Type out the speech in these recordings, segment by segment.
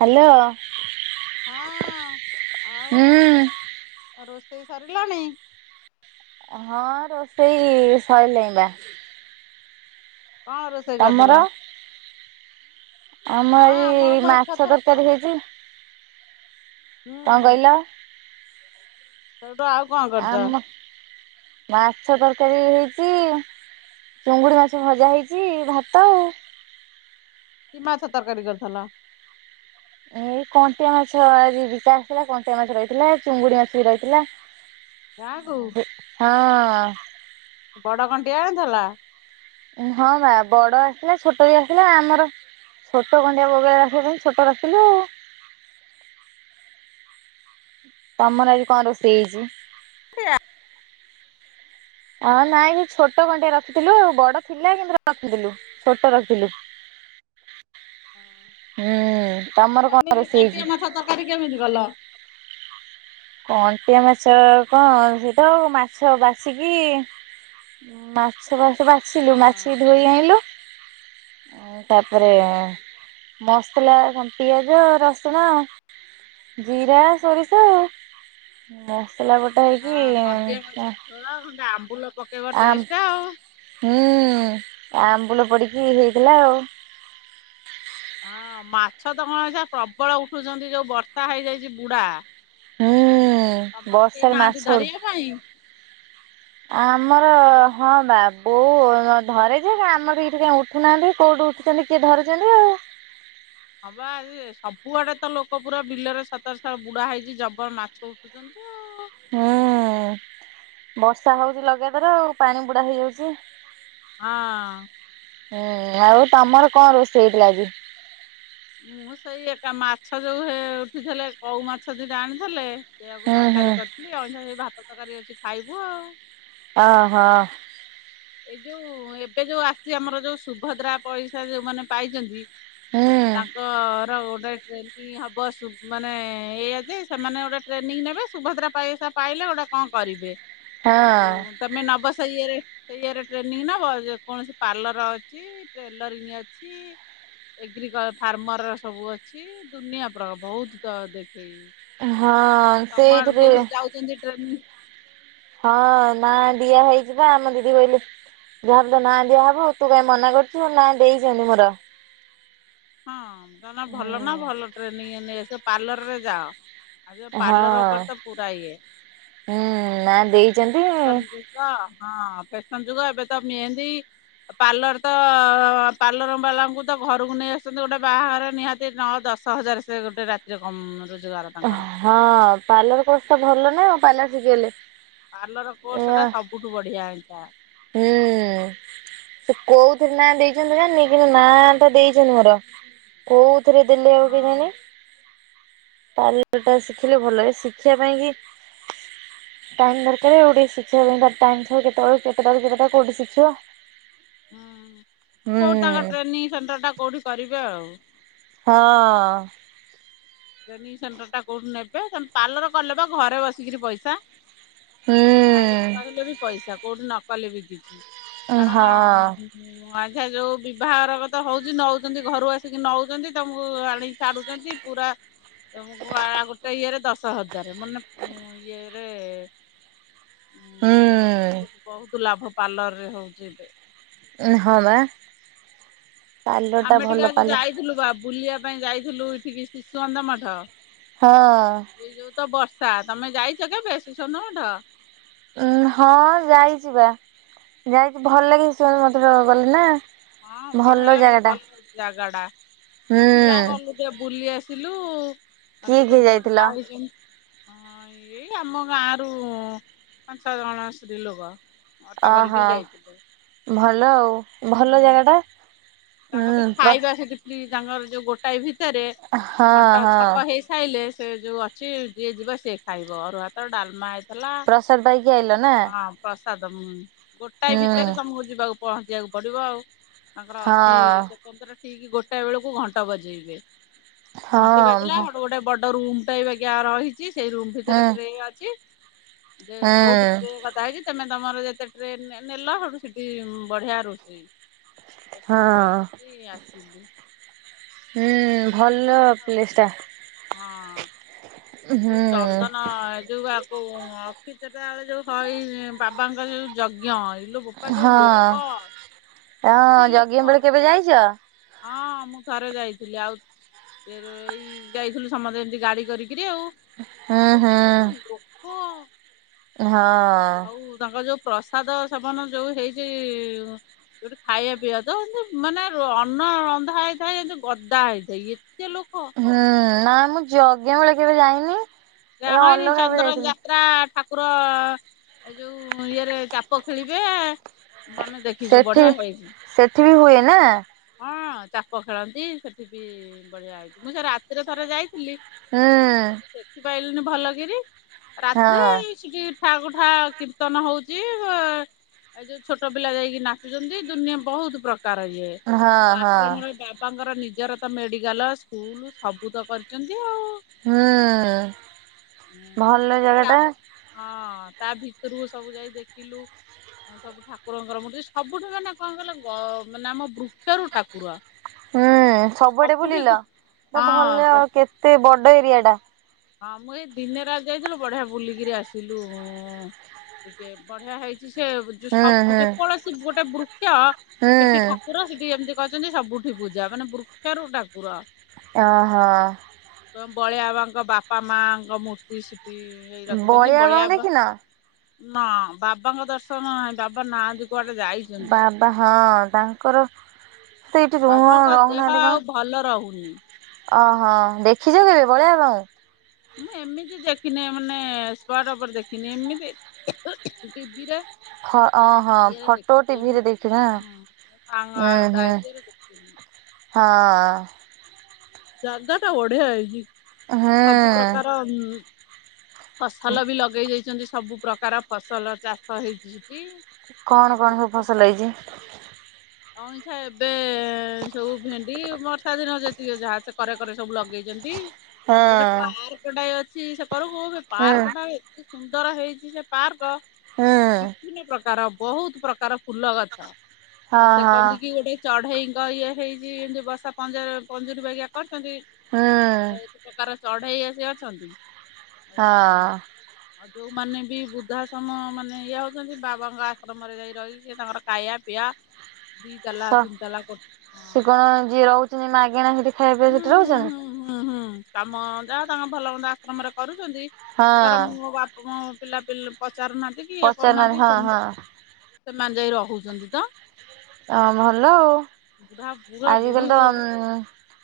Hello. ହଁ ଆଉ ହୁଁ। ରୋଷେଇ ସରିଲାଣି? ହଁ ରୋଷେଇ ସୋଇିଲାଣି ବା। କଣ ରୋଷେଇ ତମର? କରିଥିଲ? ଆମ ହଁ ଆମର ଏଇ ମୁଁ ମାଛ ଏକାଥରେ ତରକାରୀ ହେଇଛି। ହୁଁ କଣ କହିଲ? ସେଇଠୁ ଆଉ କଣ କରିଛ? ଆମ ମାଛ ତରକାରୀ ହେଇଛି ଚୁଙ୍ଗୁଡି ମାଛ ଭଜା ହେଇଛି ଭାତ ଆଉ। କି ମାଛ ତରକାରୀ କରିଥିଲ? ଏଇ କଣ୍ଟିଆ ମାଛ ବିକା ଆସିଥିଲା କଣ୍ଟିଆ ମାଛ ରହିଥିଲା ଚୁଙ୍ଗୁଡି ମାଛ ବି ରହିଥିଲା। ଗାଁକୁ ହଁ। ବଡ କଣ୍ଟିଆ ଆଣିଥିଲା? ହଁ ବା ବଡ ଆସିଥିଲା ଛୋଟ ବି ଆସିଥିଲା ଆମର ଛୋଟ କଣ୍ଟିଆ ବଗେଇ ଆସିବା ପାଇଁ ଛୋଟ ରଖିଲୁ। ତମର ଆଜି କଣ ରୋଷେଇ ହେଇଛି? ହଁ ନାଇଁ ସେ ଛୋଟ କଣ୍ଟିଆ ରଖିଥିଲୁ ଆଉ ବଡ ଥିଲା କିନ୍ତୁ ରଖିଥିଲୁ ଛୋଟ ରଖିଲୁ। ହୁଁ ତମର କଣ କେମିତି ରୋଷେଇ କଣ୍ଟିଆ ହେଇଛି? ମାଛ ତରକାରୀ କେମିତି କଲ? କଣ୍ଟିଆ ମାଛ କଣ ସେଏ ତ ମାଛ ବାଛିକି ମାଛ ଭାତ ବା ବାଛିଲୁ ହଁ ମାଛି ଧୋଇ ଆଣିଲୁ ତାପରେ ହୁଁ ମସଲା ପିଆଜ, ରସୁଣ, ଜିରା, ସୋରିଷ। ବସିଲା ଗୋଟେ ହେଇକି ହ ଆମ୍ବୁଲ ପକେଇବ ଆ ଟେଷ୍ଟ ଆଉ। ହୁଁ ଆମ୍ବୁଲ ପଡିକି ହେଇଥିଲା ଆଉ [unintelligible] ହଁ ମାଛ ତ କଣ ଅଇକା ପ୍ରବଳ ଉଠୁଛନ୍ତି ଯୋଉ ବର୍ଷା ହେଇଯାଇଛି ବୁଡା। ହୁଁ। ତମର କେହି ବର୍ଷାରେ ନାହାନ୍ତି ମାସଡୁ ଧରିବା ପାଇଁ ମୁଁ ଆମର କହିଲି ହଁ ବା ବୋଉ ଧରେଯେ ଆମର ଏଇଠି କାଇହି ଉଠୁନାହାନ୍ତି କୋଉଠୁ ଉଠୁଛନ୍ତି କିଏ ଧରିଛନ୍ତି ଆଉ ହଁବା ଆ ସବୁଆଡେ ତ ଲୋକ ପୁରା ବିଲରେ ସତର ସ ବୁଡା ହେଇଛି ଜବର ମାଛ ଉଠୁଛନ୍ତି। ମିଆଉଁ। ହୁଁ ବର୍ଷା ହଉଛି ଲଗାତର ଆଉ ପାଣି ବୁଡା ହେଇଯାଉଛି। ହଁ। ହୁଁ ଆଉ ତମର କଣ ରୋଷେଇ ହେଇଥିଲା ଆଜି? ମୁଁ ସେଇ ଏକା ମାଛ ଯୋଉ ଉଠିଥିଲେ କଉ ମାଛ ଦିଇଟା ଆଣିଥିଲେ। ସେଇଆକୁ ହୁଁ ହୁଁ ତରକାରୀ କରିଥିଲି ଅ ଭାତ ତରକାରୀ ଅଛି ଖାଇବୁ ଆଉ। ଓ ହ। ଏ ଯୋଉ ଏବେ ଯୋଉ ଆସିଛି ଆମର ଯୋଉ ସୁଭଦ୍ରା ପଇସା ଯେଉଁମାନେ ପାଇଛନ୍ତି। ହୁଁ ତାଙ୍କର ଗୋଟେ ହବ ମାନେ ଏଇଆ ଯେ ସେମାନେ ଗୋଟେ ଟ୍ରେନିଂ ନେବେ ସୁଭଦ୍ରା ପଇସା ପାଇଲେ ଗୋଟେ କଣ କରିବେ ହଁ ଆଉ ତମେ ନବ ସେ ଇଏରେ। ସେ ଇଏରେ ଟ୍ରେନିଂ ନେବ ଯେ କୌଣସି ପାର୍ଲର ଅଛି ଟେଲରିଂ ଅଛି। ଏଗ୍ରିକଲ ଫାର୍ମରର ସବୁ ଅଛି ଦୁନିଆ ପ୍ର ବହୁତ ଦେଖେଇ। ହଁ ଆଉ ତମ ଆଡୁ ସେଇଥିରେ କିଏ ସବୁ ଯାଉଛନ୍ତି ଟ୍ରେନିଂ ହଁ ନା ଦିଆ ହେଇଯିବା ଆମ ଦିଦି ବୋଇଲ ଯାହା ବି ତ ନାଁ ଦିଆହବ ତୁ କାହିଁ ମନା କରୁ ନା ଦେଇଛନ୍ତି ମୋର। ହଁ ତମେ ଭଲ ନା ଭଲ ହୁଁ ଟ୍ରେନିଂ ନେଇ ଆସ ପାର୍ଲରରେ ଯାଅ। ଆଜିକା ହଁ ପାର୍ଲର ଉପର ତ ପୁରା ଇଏ ହୁଁ ନାଁ ଦେଇଛନ୍ତି। [unintelligible] ହଁ ହଁ ଫେଶନ୍ ଯୁଗ ଏବେ ତ ମେହେନ୍ଦୀ। ପାର୍ଲର ତ ପାର୍ଲର ବାଲାଙ୍କୁ ତ ଘରକୁ ନେଇ ଆସ ଆସନ୍ତୁ ଗୋଟେ ବାହାଘର ନିହାତି ନଅ ଦଶ ହଜାର ସେ ଗୋଟେ ରାତିରେ କଣ ରୋଜଗାର ତାଙ୍କର? ହଁ ପାର୍ଲର କୋର୍ସ ଟା ଭଲ ନା ପାର୍ଲର ଯିବି ତା ହେଲେ। ପାର୍ଲର କୋର୍ସ ଟା ସବୁଠୁ ବଢିଆ ହେଇଥା। ହୁଁ। ସେ କୋଉଥିରେ ନାଁ ଦେଇଛନ୍ତି ଜାଣିନି କିନ୍ତୁ ନାଁ ଟା ଦେଇଛନ୍ତି ମୋର। କୋଉଥିରେ ଦେଲେ ଆଉ ହଁ କେଜାଣି। [inaudible] ଶିଖିଲେ ଭଲ ଏ ଶିଖିବା ପାଇଁ କି ଟାଇମ୍ ଦରକାର୍ ଗୋଟେ ଶିଖିବା ପାଇଁ ତ କେତଳ କେତେଟା ରୁ କେତଟା କୋଉଠି ଶିଖିବ। ହଁ କେଉଁଠି ତାଙ୍କ ହୁଁ ଟ୍ରେନିଂ ସେଣ୍ଟରଟା କେଉଁଠି କରିବେ ଆଉ। ହଁ। ଟ୍ରେନିଂ ସେଣ୍ଟରଟା କେଉଁଠୁ ନେବେ ତମେ ପାର୍ଲର କଲେ ବା ଘରେ ବସିକିରି ପଇସା। ଘରେ ହୁଁ ରହିଲେ ବି ପଇସା କୋଉଠି ନ କଲେ ବି କିଛି କାରଣ ହଁ। ହୁଁ ଆଛା ଯୋଉ ବିଭାଘର କଥା ହଉଛି ନଉଛନ୍ତି ଘରୁ ଆସିକି ନଉଛନ୍ତି ତମକୁ ଆଣି ଛାଡୁଛନ୍ତି ପୁରା ତ ଗୋଟେ ଇଏରେ ଦଶ ହଜାର ମାନେ ଇଏରେ ବହୁତ୍ ବହୁତ୍ ଲାଭ ପାର୍ଲର ରେ ହଉଛି ଏବେ। ହଁ ବା। ପାର୍ଲର ଟା ଆମେ ଭଲ ଟିକେ ଆଜି ପାର୍ଲର ଯାଇଥିଲୁ ବା ବୁଲିବା ପାଇଁ ଯାଇଥିଲୁ ଏଠିକି ଶିଶୁକନ୍ଧ ମଠ। ହଁ। ଏଇ ଯୋଉ ତ ବର୍ଷା ତମେ ଯାଇଛ କେବେ ଶିଶୁକନ୍ଧ ମଠ? ଉ ହଁ ଯାଇଛି ବା ଯାଇଛି ଭଲ ଲାଗେ ସେ [inaudible] ଗଲେ ନା। ହଁ ବଢ଼ିଆ ଭଲ ଲାଗେ ଜାଗା ଟା ଭଲ ଜାଗାଟା ଏ ହୁଁ ଥିଲା ଗଲୁ। ବୁଲି ଆସିଲୁ ଆ କିଏ ସେ ତ କିଏ ଯାଇଥିଲ? ବଢିଆ ହେଇ ହଁ ଏଇ ଆମ ଗାଁ ରୁ ପାଞ୍ଚ ଛ ଜଣ ସ୍ତ୍ରୀ ଲୋକ। ଅଟୋ କରିକି ଅହୋ ଯାଇଥିଲେ। ଭଲ ଆଉ ଭଲ ହୁଁ ଜାଗା ଟା। ହୁଁ ତାଙ୍କ ବି ପ୍ର ଖାଇବା ସେଠି ଫି ତାଙ୍କର ଯୋଉ ଗୋଟାଏ ଭିତରେ ହଁ ଘଣ୍ଟ ହଁ ଛକ ହେଇ ଖାଇଲେ ସେ ଯୋଉ ଅଛି ଯିଏ ଯିବ ସିଏ ଖାଇବ ଅରୁଆ ଭାତ ଡାଲମା ଇ ହେଲା ପ୍ରସାଦ ପାଇକି ଆଇଲ ନା ହଁ ପ୍ରସାଦ ଗୋଟାଏ ହୁଁ ଭିତରେ ତମକୁ ଯିବାକୁ ପହଞ୍ଚିବାକୁ ପଡ଼ିବ ଆଉ ତାଙ୍କର ଅ ହଁ ସ୍ୱତନ୍ତ୍ର ଠିକ୍ ଗୋଟାଏ ବେଳକୁ ଘଣ୍ଟ ବଜେଇବେ ଘଣ୍ଟି ହଁ ଭ ବାଜିଲା ହେଟୁ ଗୋଟେ ବଡ଼ ରୁମ୍ [inaudible] ରହିଛି ସେଇ ରୁମ୍ ହୁଁ ଭିତରେ ଟ୍ରେନ୍ ଅଛି ଯେ ହୁଁ ବହୁତ [inaudible] କଥା ହେଇଛି ତମେ ତମର ଯେତେ ଟ୍ରେ ନେ ନେଲ ସେଠୁ ସେଠି ବଢିଆ ରୋଷେଇ ହେଇଛି। ପ୍ରସାଦ ହଁ ପାଇକି ଆସିଲି। ହୁଁ ଭଲ ଚ ପ୍ଲେସ୍ ଟା। ହଁ। ଯୋଉ ହୁଁ ଚନ୍ଦନ ଏ ଯୋଉ ଆକୁ ଅଖି ଯେଟା ବେଳେ ଯୋଉ ହଇ ବା ବାପାଙ୍କର ଯୋଉ ଯଜ୍ଞ ଏ ଲୋ ବୋପା ଯୋଉ ହଁ ଲୋକ ଏତେ ଲୋକ। ତମେ ଯାଇଛ? ହଁ ମୁଁ ଥରେ ଯାଇଥିଲି ଆଉ ଏ ଏଇ ଯାଇଥିଲୁ ସମସ୍ତେ ଏମତି ଗାଡି କରିକିରି ଆଉ। ହୁଁ ଇ ଲୋ ହୁଁ ବୋପା ଲୋ ଏ ଯଉ ଲୋକ। ହଁ। ଆଉ ତାଙ୍କର ଯୋଉ ପ୍ରସାଦ ସେବନ ଯୋଉ ହେଇଛି ଯୋଉଠି ଖାଇବା ପିଇବା ତ ଏତି ମାନେ ଅନ୍ନ ରନ୍ଧା ହେଇଥାଏ ଏମତି ଗଦା ହେଇଥାଏ ଏତେ ଲୋକ। ହୁଁ ନା ମୁଁ ଜଜ୍ଞ ବେଳେ କେବେ ଯାଇନି। ଯା ଏ ହନି ଅଲଗା କେବେ ଚନ୍ଦରଞ୍ଜା ଯାଇଥିଲି ଯାତ୍ରା ଠାକୁର ଏ ଯୋଉ ଇଏରେ ଚାପ ଖେଳିବେ। ଆମେ ଦେଖିଛୁ ସେଠି ବଢିଆ ହେଇଛି। ସେଠି ବି ହୁଏ ନା? ହଁ ଚାପ ଖେଳନ୍ତି ସେଠି ବି ବଢ଼ିଆ ହେଇଛି ମୁଁ ସେ ରାତିରେ ଥରେ ଯାଇ ଥିଲି ହୁଁ ମୁ ଦେଖିପାରିଲିନି ଭଲ କିରି ରାତିରେ ହଁ ସେଠି ଠାକୁ ଠା କୀର୍ତ୍ତନ ହଉଛି। ଏ ଯୋଉ ଛୋଟ ପିଲା ଯାଇକି ନାଚୁଛନ୍ତି ଦୁନିଆ ବହୁତ ପ୍ରକାର ଇଏ। ହଁ ଓ ହଁ ଆଶ୍ରମରେ ବାବାଙ୍କର ନିଜର ତ ମେଡିକାଲ ସ୍କୁଲ ସବୁ ତ କରିଛନ୍ତି ଆଉ ହୁଁ ହଁ ଭଲ ଜାଗା ଟା ତା ଭିତରକୁ ସବୁ ଯାଇ ଦେଖିଲୁ। ହଁ ସବୁ ଠାକୁରଙ୍କର ମୂର୍ତ୍ତି ସବୁଠୁ ମାନେ କଣ କଲେ ମାନେ ଆମ ବୃକ୍ଷରୁ ଠାକୁର। ହୁଁ ସବୁଆଡେ ସବୁଠି ବୁଲିଲ ଭଲ ଆ ହଁ କେତେ ବଡ ଏରିଆ ଟା? ହଁ ମୁଁ ଏଇ ଦିନରେ ଆଜି ଯାଇଥିଲୁ ବଢିଆ ବୁଲିକିରି ଆସିଲୁ ଟିକେ ବଢିଆ ହେଇଛି। ସେ ହୁଁ ହୁଁ ଯେକୌଣସି ଗୋଟେ ବୃକ୍ଷ ହୁଁ ସେଠି ଠାକୁର ସେଠି ଯେମିତି ଅଛନ୍ତି ସବୁଠି ପୂଜା ମାନେ ବୃକ୍ଷରୁ ଠାକୁର। ଓହୋ। ଯୋଉ ବଳିଆବାଙ୍କ ବାପା ମାଆଙ୍କ ମୂର୍ତ୍ତି ସିଟିି ରଖିଛନ୍ତି ବଳିଆ ବାବାଙ୍କୁ ବା ଦେଖିନ? ବାବାଙ୍କ ଦର୍ଶନ ନାହିଁ ବାବା ନାହାଁନ୍ତି। କୁଆଡେ ଯାଇଛନ୍ତି? ବାବା ହଁ ତାଙ୍କର ସେ ଏଇଠି ରୁ ବାବାଙ୍କ ରହୁ ଦେହ ନାହାନ୍ତି ଆଉ ଭଲ କଣ? ରହୁନି। ଓହୋ ଦେଖିଛ କେବେ ବଳିଆ ଵାବାଙ୍କୁ? ମୁଁ ଏମିତି ଦେଖିନି ମାନେ ସ୍ପଟ ଉପରେ ଦେଖିନି ଏମିତି ଟିଭିରେ। ଓହୋ ଇଏରେ ଫଟୋ ଦେଖିଛିଁ ଟିଭିରେ ଦେଖିନା ହଁ ଆ ଉୁଁ ହୁଁ ଡାଇରେକ୍ଟ ଇଏରେ ଦେଖି ହଁ। ଜାଗାଟା ବଢିଆ ହେଇଛି ସବୁ ହୁଁ ପ୍ରକାର ଫସଲ ବି ଲଗେଇ ଦେଇଛନ୍ତି ସବୁ ପ୍ରକାର ଫସଲ ଚାଷ ହେଇଛି ସେଠି। କଣ ଆଉ କଣ ସବୁ ପୋଖରୀ ଫସଲ ହେଇଛି? ଅଇଁଛା ଏବେ ସବୁ ଭେଣ୍ଡି ବର୍ଷା ଦିନ ଯେତିକି ଯାହା ସେ କରେ କରେ ସବୁ ଲଗେଇଛନ୍ତି ହୁଁ ଆଉ ଗୋଟେ ପାର୍କଟା ଅଛି ସେ କରକୁ ହୁଁ ପାର୍କଟା ଏତେ ସୁନ୍ଦର ହେଇଛି ସେ ପାର୍କ। ହୁଁ ବିଭିନ୍ନ ପ୍ରକାର ବହୁତ ପ୍ରକାର ଫୁଲ ଗଛ। ଆଉ ହଁ ସେ ହଁ କନ୍ଦିକି ଗୋଟେ ଚଢେଇ ଇଏ ହେଇଛି ଏମତି ବସା ପଜ ପଞ୍ଜୁରୀ ଭଳିଆ। କରିଛନ୍ତି ହୁଁ ବହୁତ ପ୍ରକାର ଚଢେଇ ଆସି ଅଛନ୍ତି। ଆଉ ହଁ। ଆଉ ଯୋଉ ମାନେ ବି ବୃଦ୍ଧାଶ୍ରମ ମାନେ ଇଏ ହଉଛନ୍ତି ବାବାଙ୍କ ଆଶ୍ରମରେ ଯାଇ ରହି ସେ ତାଙ୍କର ଖାଇବା ପିଆ। ସ ସେ ହଁ କଣ ଯିଏ ରହୁଛି? ମାଗେଣା ସେଠି ଖାଇବା ସେଠି ହୁଁ ହୁଁ ରହୁଛନ୍ତି? ହୁଁ ହୁଁ ହୁଁ। କାମ ଯାହା ତାଙ୍କ ଭଲ ମନ୍ଦ ଆଶ୍ରମରେ କରୁଛନ୍ତି ହଁ ଧର ମୋ ବାପ ପିଲାପିଲି ଲୋକ ପଚାରୁନାହାନ୍ତି କି ଇଏ ପଚାରୁନାହାନ୍ତି କରୁନାହାନ୍ତି ହଁ ସେ ହଁ ସେମାନେ ଯାଇ ରହୁଛନ୍ତି ତ? ହ ଭଲ ଆଉ ବୁଢା ବୁଢା ବୁଢୀ ଆଜିକାଲି ତ ହଁ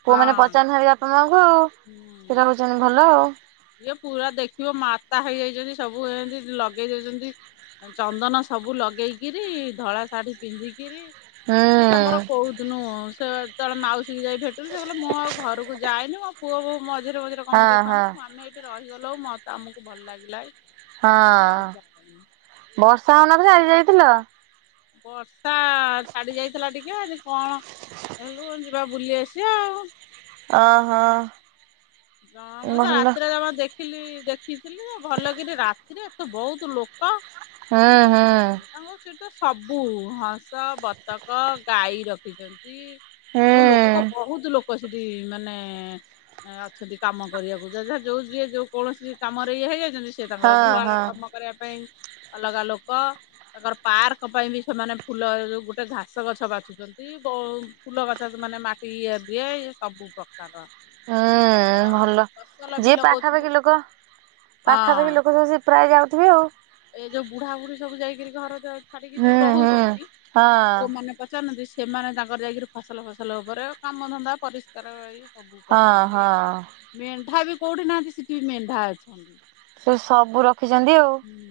ପୁଅ ମାନେ ହୁଁ ପଚାର ବପା ଭାଇଙ୍କୁ ତୁମକୁ କ୍ଷୀର ମିଶେଇଲେ ଭଲ ହେଉଛନ୍ତି ଭଲ ଆଉ। ଇଏ ପୁରା ଦେଖିବ ମାତା ହେଇଯାଇଛନ୍ତି ସବୁ ଏମିତି ଲଗେଇ ଦଉଛନ୍ତି? ଚନ୍ଦନ ସବୁ ଲଗେଇକିରି ଧଳା ଶାଢ଼ୀ ପିନ୍ଧିକିରି ହୁଁ ସିଏ ତାଙ୍କର କୋଉଦିନୁ ସେ ସେତେବେଳେ ମାଉସୀ ଯାଇ ଭେଟିଲୁ ସେ କହିଲେ ମୁଁ ଆଉ ଘରକୁ ଯାଇନି ମୋ ପୁଅ ବୋହୁ ମଝିରେ ମଝିରେ କଁ ହଁ ମତେ ହଁ ଦେଖାଉନି। ଆମେ ଏଇଠି ରହିଗଲ ଉଁ ମତେ ଆମକୁ ଭଲ ଲାଗିଲାଁଇ। ହଁ ବର୍ଷା ହଉ ନଥିଲା ଆଜି ଯାଇଥିଲ। ବର୍ଷା ଛାଡି ଯାଇଥିଲା ଟିକେ ଆଜି କଣ। ଚାଲୁନୁ କୁଆଡେ ଯିବା ବୁଲି ଆସି ଆଉ। ଅ ହ। ହଁ ମୁଁ ତ ରାତିରେ ଯଥା ଦେଖି ଦେଖିଲି ଦେଖିଥିଲି ଭଲକିରି ରାତିରେ ଏ ତେ ବହୁତ ଲୋକ। ହୁଁ ହୁଁ ତାଙ୍କ ସେଠି ତ ସବୁ ହଂସ ବତକ ଗାଈ ରଖିଛନ୍ତି। ହୁଁ ଆଉ ଲୋକ ବହୁତ ଲୋକ ସେଠି ମାନେ। ସେଠି କାମ କରିବାକୁ ଯେ ଝା ଯୋଉ ଯିଏ ଯୋଉ କୌଣସି କାମରେ ଇଏ ହେଇଯାଇ ଛନ୍ତି ସେ ତାଙ୍କର ହଁ ଗୁହାଳ ହଁ। କାମ କରିବା ପାଇଁ ଅଲଗା ଲୋକ। ତାଙ୍କର ପାର୍କ ପାଇଁ ବି ସେମାନେ ଫୁଲ ଯୋଉ ଗୋଟେ ଘାସ ଗଛ ବାଛୁଛନ୍ତି ବ ଫୁଲ ଗଛ ମାନେ ମାଟି ଇଏ ଦିଏ ଇଏ ସବୁ ପ୍ରକାର ର। ହୁଁ ଭଲ ବି ଯିଏ ଲଗଉଛନ୍ତି ପାଖାପାଖି ଲୋକ ପାଖାପାଖି ହଁ ଲୋକ ସବୁ ସେ ରହି ଯାଉଥିବେ ଆଉ। ଏ ଯୋଉ ବୁଢା ବୁଢ଼ୀ ସବୁ ଯାଇକିରି ଘର ଯୋଉ ଛାଡିକି ହୁଁ ଯୋଉ ହୁଁ ରହୁଛନ୍ତି ହଁ ପୁଅମାନେ। ପଚାରୁନାନ୍ତି ସେମାନେ ତାଙ୍କର ଯାଇକିରି ଫସଲ ଫସଲ ଉପରେ କାମଧନ୍ଦା ପରିଷ୍କାର। ସବୁ ହଁ କରୁଛନ୍ତି ହଁ। ମେଣ୍ଢା ବି କେଉଁଠି ନାହାଁନ୍ତି ସିଠି ବି ମେଣ୍ଢା ଅଛନ୍ତି। ସେ ସବୁ ର ରଖିଛନ୍ତି ଆଉ। ହୁଁ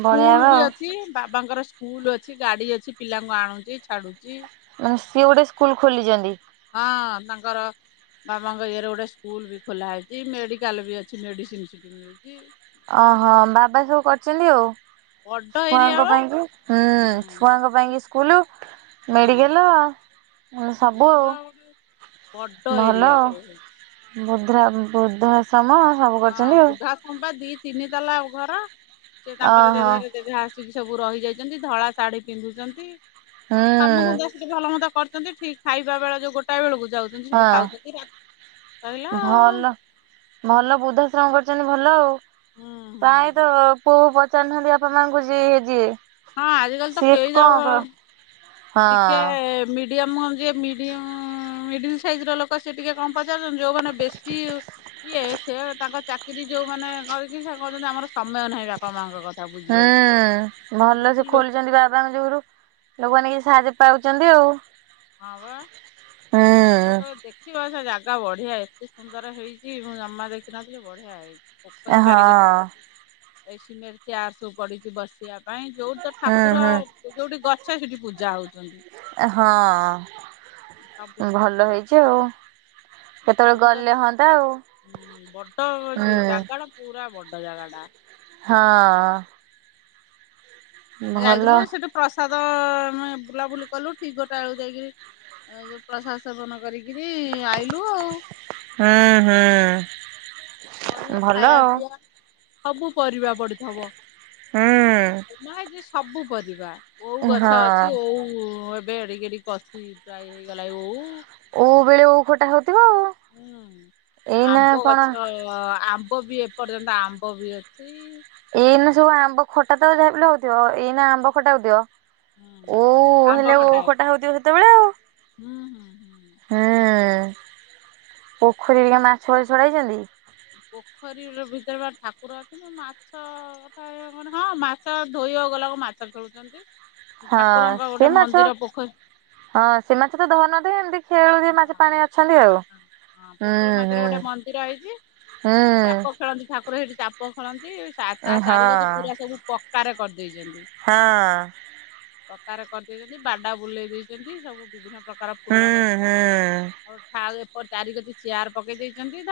ସ୍କୁଲ ବଳିଆବା ବି ଆଉ ଅଛି ବାବାଙ୍କର। ସ୍କୁଲ ଅଛି ଗାଡି ଅଛି ପିଲାଙ୍କୁ ଆଣୁଛି ଛାଡୁଛି। ମାନେ ସିଏ ଗୋଟେ ସ୍କୁଲ୍ ଖୋଲିଛନ୍ତି। ହଁ ତାଙ୍କର। ବାବାଙ୍କ ଇଏରେ ଗୋଟେ ସ୍କୁଲ ବି ଖୋଲା ହେଇଛି ମେଡ଼ିକାଲ ବି ଅଛି ମେଡ଼ିସିନ ସିଠି ମିଳୁଛି। ଅ ହ ବାବା ସବୁ କରିଛନ୍ତି ଆଉ। ବଡ ଏରିଆ ଛୁଆଙ୍କ ବା ପାଇଁକି ହୁଁ ଛୁଆଙ୍କ ହୁଁ ପାଇଁକି ସ୍କୁଲ। ହଁ ମେଡିକାଲ ଉ‌ ସବୁ ଆଉ ପୁରା ଗୋଟେ ବଡ ଭଲ। ଏରିଆ ଟା ଏ। ବୁଦ୍ଧ୍ରା ବୁଦ୍ଧା ଶ୍ରମ। ହଁ ବୁଦ୍ଧା ଶ୍ରମ ବା ଦି ତିନି ତଲା ଘର ସେ ତାଙ୍କର ଓହୋ ଯେଝାର ଜେଝା ଆସି କି ସବୁ ରହିଯାଇଛନ୍ତି ଧଳା ଶାଢୀ ପିନ୍ଧୁଛନ୍ତି ଅଁ କାମ ଧନ୍ଦା। ହୁଁ ସେ ଭଲ ମନ୍ଦ କରିଛନ୍ତି ଠିକ୍ ଖାଇବା ବେଳ ଯୋଉ ଗୋଟା ବେଳକୁ। ଯାଉଛନ୍ତି ସେଠି ହଁ ଖାଉଛନ୍ତି ରାତ୍ ‌ରହିଲା ଆଉ। ଭଲ ଭଲ ବୃଦ୍ଧାଶ୍ରମ କରିଛନ୍ତି ଭଲ ଆଉ ହୁଁ ହୁଁ ପ୍ରାୟତ ପୁଅ ବୋହୁ ପ ପଚାରୁ ନାହାନ୍ତି ବାପା ମା ଙ୍କୁ ଯିଏ ଯିଏ। ହଁ ଆଜିକାଲି ତ ସିଏ କେହି କଣ କ ଯାଉ। ହଁ ଟିକେ ମିଡିୟମ ଯିଏ ମିଡିଅ ମିଡିଲି ସାଇଜ ର ଲୋକ। ସିଏ ଟିକେ କମ୍ ପଚାରୁଛନ୍ତି ଯୋଉମାନେ ବେଶୀ। ଇଏ ସିଏ ତାଙ୍କ ଚାକିରି ଯୋଉ ମାନେ ରହିକି ସେ କହୁଛନ୍ତି ଆମର ସମୟ ନାହିଁ ବାପା ମାଙ୍କ କଥା। ହୁଁ ବୁଝିବାକୁ। ଭଲ ଏମିତି ସେ ଲୋ ଖୋଲିଛନ୍ତି ବାବାଙ୍କ ଯୋଗରୁ। ଲୋକମାନେ କିଛି ସାହାଯ୍ୟ ପାଉଛନ୍ତି ଆଉ। ହଁ ବା ଦିପ ହୁଁ କାଳେ ଦେଖ ଦେଖିବ ସେ ଜାଗା ବଢିଆ ଏତେ ସୁନ୍ଦର ହେଇଛି ମୁଁ ଜମା ଦେଖିିନଥିଲି ବଢିଆ ହେଇଛି। ପୋଖରି ହଁ। ଚାରି କର ଏଇ ସିମେଣ୍ଟେ ଚେୟାର ସବୁ ପଡିଚି ବସିବା ପାଇଁ ଯୋଉଠି ତ ହୁଁ ଠାକୁର ହୁଁ ଯୋଉଠି ଗଛ ସେଠି ପୂଜା ହେଉଚନ୍ତି। ସବୁଠି ହଁ ଭଲ ଠାକୁର ହେଇ ଆଉ। କେତେବେଳେ ଯୋଉଠି ଗଲେ ହଅନ୍ତା ଆଉ ଗଛ ବଡ ହୁଁ ଯୋଉ ଜାଗାର। ପୁରା ବଡ ଜାଗା ଟା। ହ ଅ। ଆମେ ଭଲ ଯାଇଥିନୁ ସେଠୁ ପ୍ରସାଦ ଆମେ ବୁଲାବୁଲି କଲୁ ଠିକ୍ ଗୋଟା ବେଳକୁ ଯାଇକିରି ପ୍ରସାଦ ସେବନ କରିକି ରି ଆଇଲୁ ଆଉ। ହଁ ବଢିଆ ହଁ ଭଲ ଖାଇବା ଆଉ। ପିଇବା ସବୁ ପରିବା ପତିଥିବ ହୁଁ। ଭାବୁଚି ସବୁ ପରିବା। ଓଉ ହଁ ଗଛ ଅଛି ଓଉଏବେ ଏଡିକି ଏଡିକି କଷି ପ୍ରାୟ ହେଇଗଲା ଓଉ। ଓଉ ବେଳେ ଓଉ ଖଟା ହେଉଥୁବ ଆଉ। ହୁଁ ଏଇନା ଆମ୍ବ କଣ ଗଛରେ ଆମ୍ବ ବିଅ ଏ ପର୍ଯ୍ୟନ୍ତ ଆମ୍ବ ବି ଅଛି। ଏଇନା ସବୁ ଆମ୍ବ ଖଟା ତ ଯାହା ହଉଥିବ ଏଇନା ଆମ୍ବ ଖଟା ହଉଥିବ। ହୁଁ ଓଉ ଆମ୍ବ ହେଲେ ଓ ଖଟା ଉଖଟା ହଉଥିବ ସେତେବେଳେ ଆଉ। ହୁଁ ହୁଁ ହୁଁ। ହୋଁ ପୋଖରୀରେ କଣ ମାଛ ଫାଛ ଛଡାହେଇଛନ୍ତି? ପୋଖରୀର ଭିତରେ ପା ଠାକୁର ଅଛନ୍ତି। ମାଛ କଥା ହଁ ମାଛ ଧୋଇବା ଗଲାକୁ ମାଛ ଖେଳୁଛନ୍ତି। ହଁ ଠାକୁରଙ୍କ ସେ ଗୋଟେ ମାଛ ମନ୍ଦିର ପୋଖରୀ। ହଁ ସେ ମାଛ ତ ଧରୁ ନଥିବେ ଏମିତି? ଖେଳୁଥିବେ ମାଛ ହଁ ପାଣି ଅଛନ୍ତି ହଁ ଆଉ ହଁ ହଁ ହୁଁ ପୋଖରୀ ମଝିରେ ହୁଁ। ଗୋଟେ ମନ୍ଦିର ହେଇଚି। ଚାପ ହୁଁ ଖେଳନ୍ତି ଠାକୁର ହେଇଠି ଚାପ ଖେଳନ୍ତି ତା ହଁ ଚାରିକାତି ପୁରା ସବୁ ପକ୍କାରେ କରିଦେଇଚନ୍ତି। ହଁ ପକ୍କାରେ କରିଦେଇଚନ୍ତି ବାଡ଼ା ବୁଲେଇ ଦେଇଚନ୍ତି ସବୁ ବିଭିନ୍ନ ପ୍ରକାର ହୁଁ ଫୁଲ ଗ ହୁଁ। ଆଉ ଏପ ଚାରି କତି ଚେୟାର ପକେଇ ଦେଇଚନ୍ତି ଧର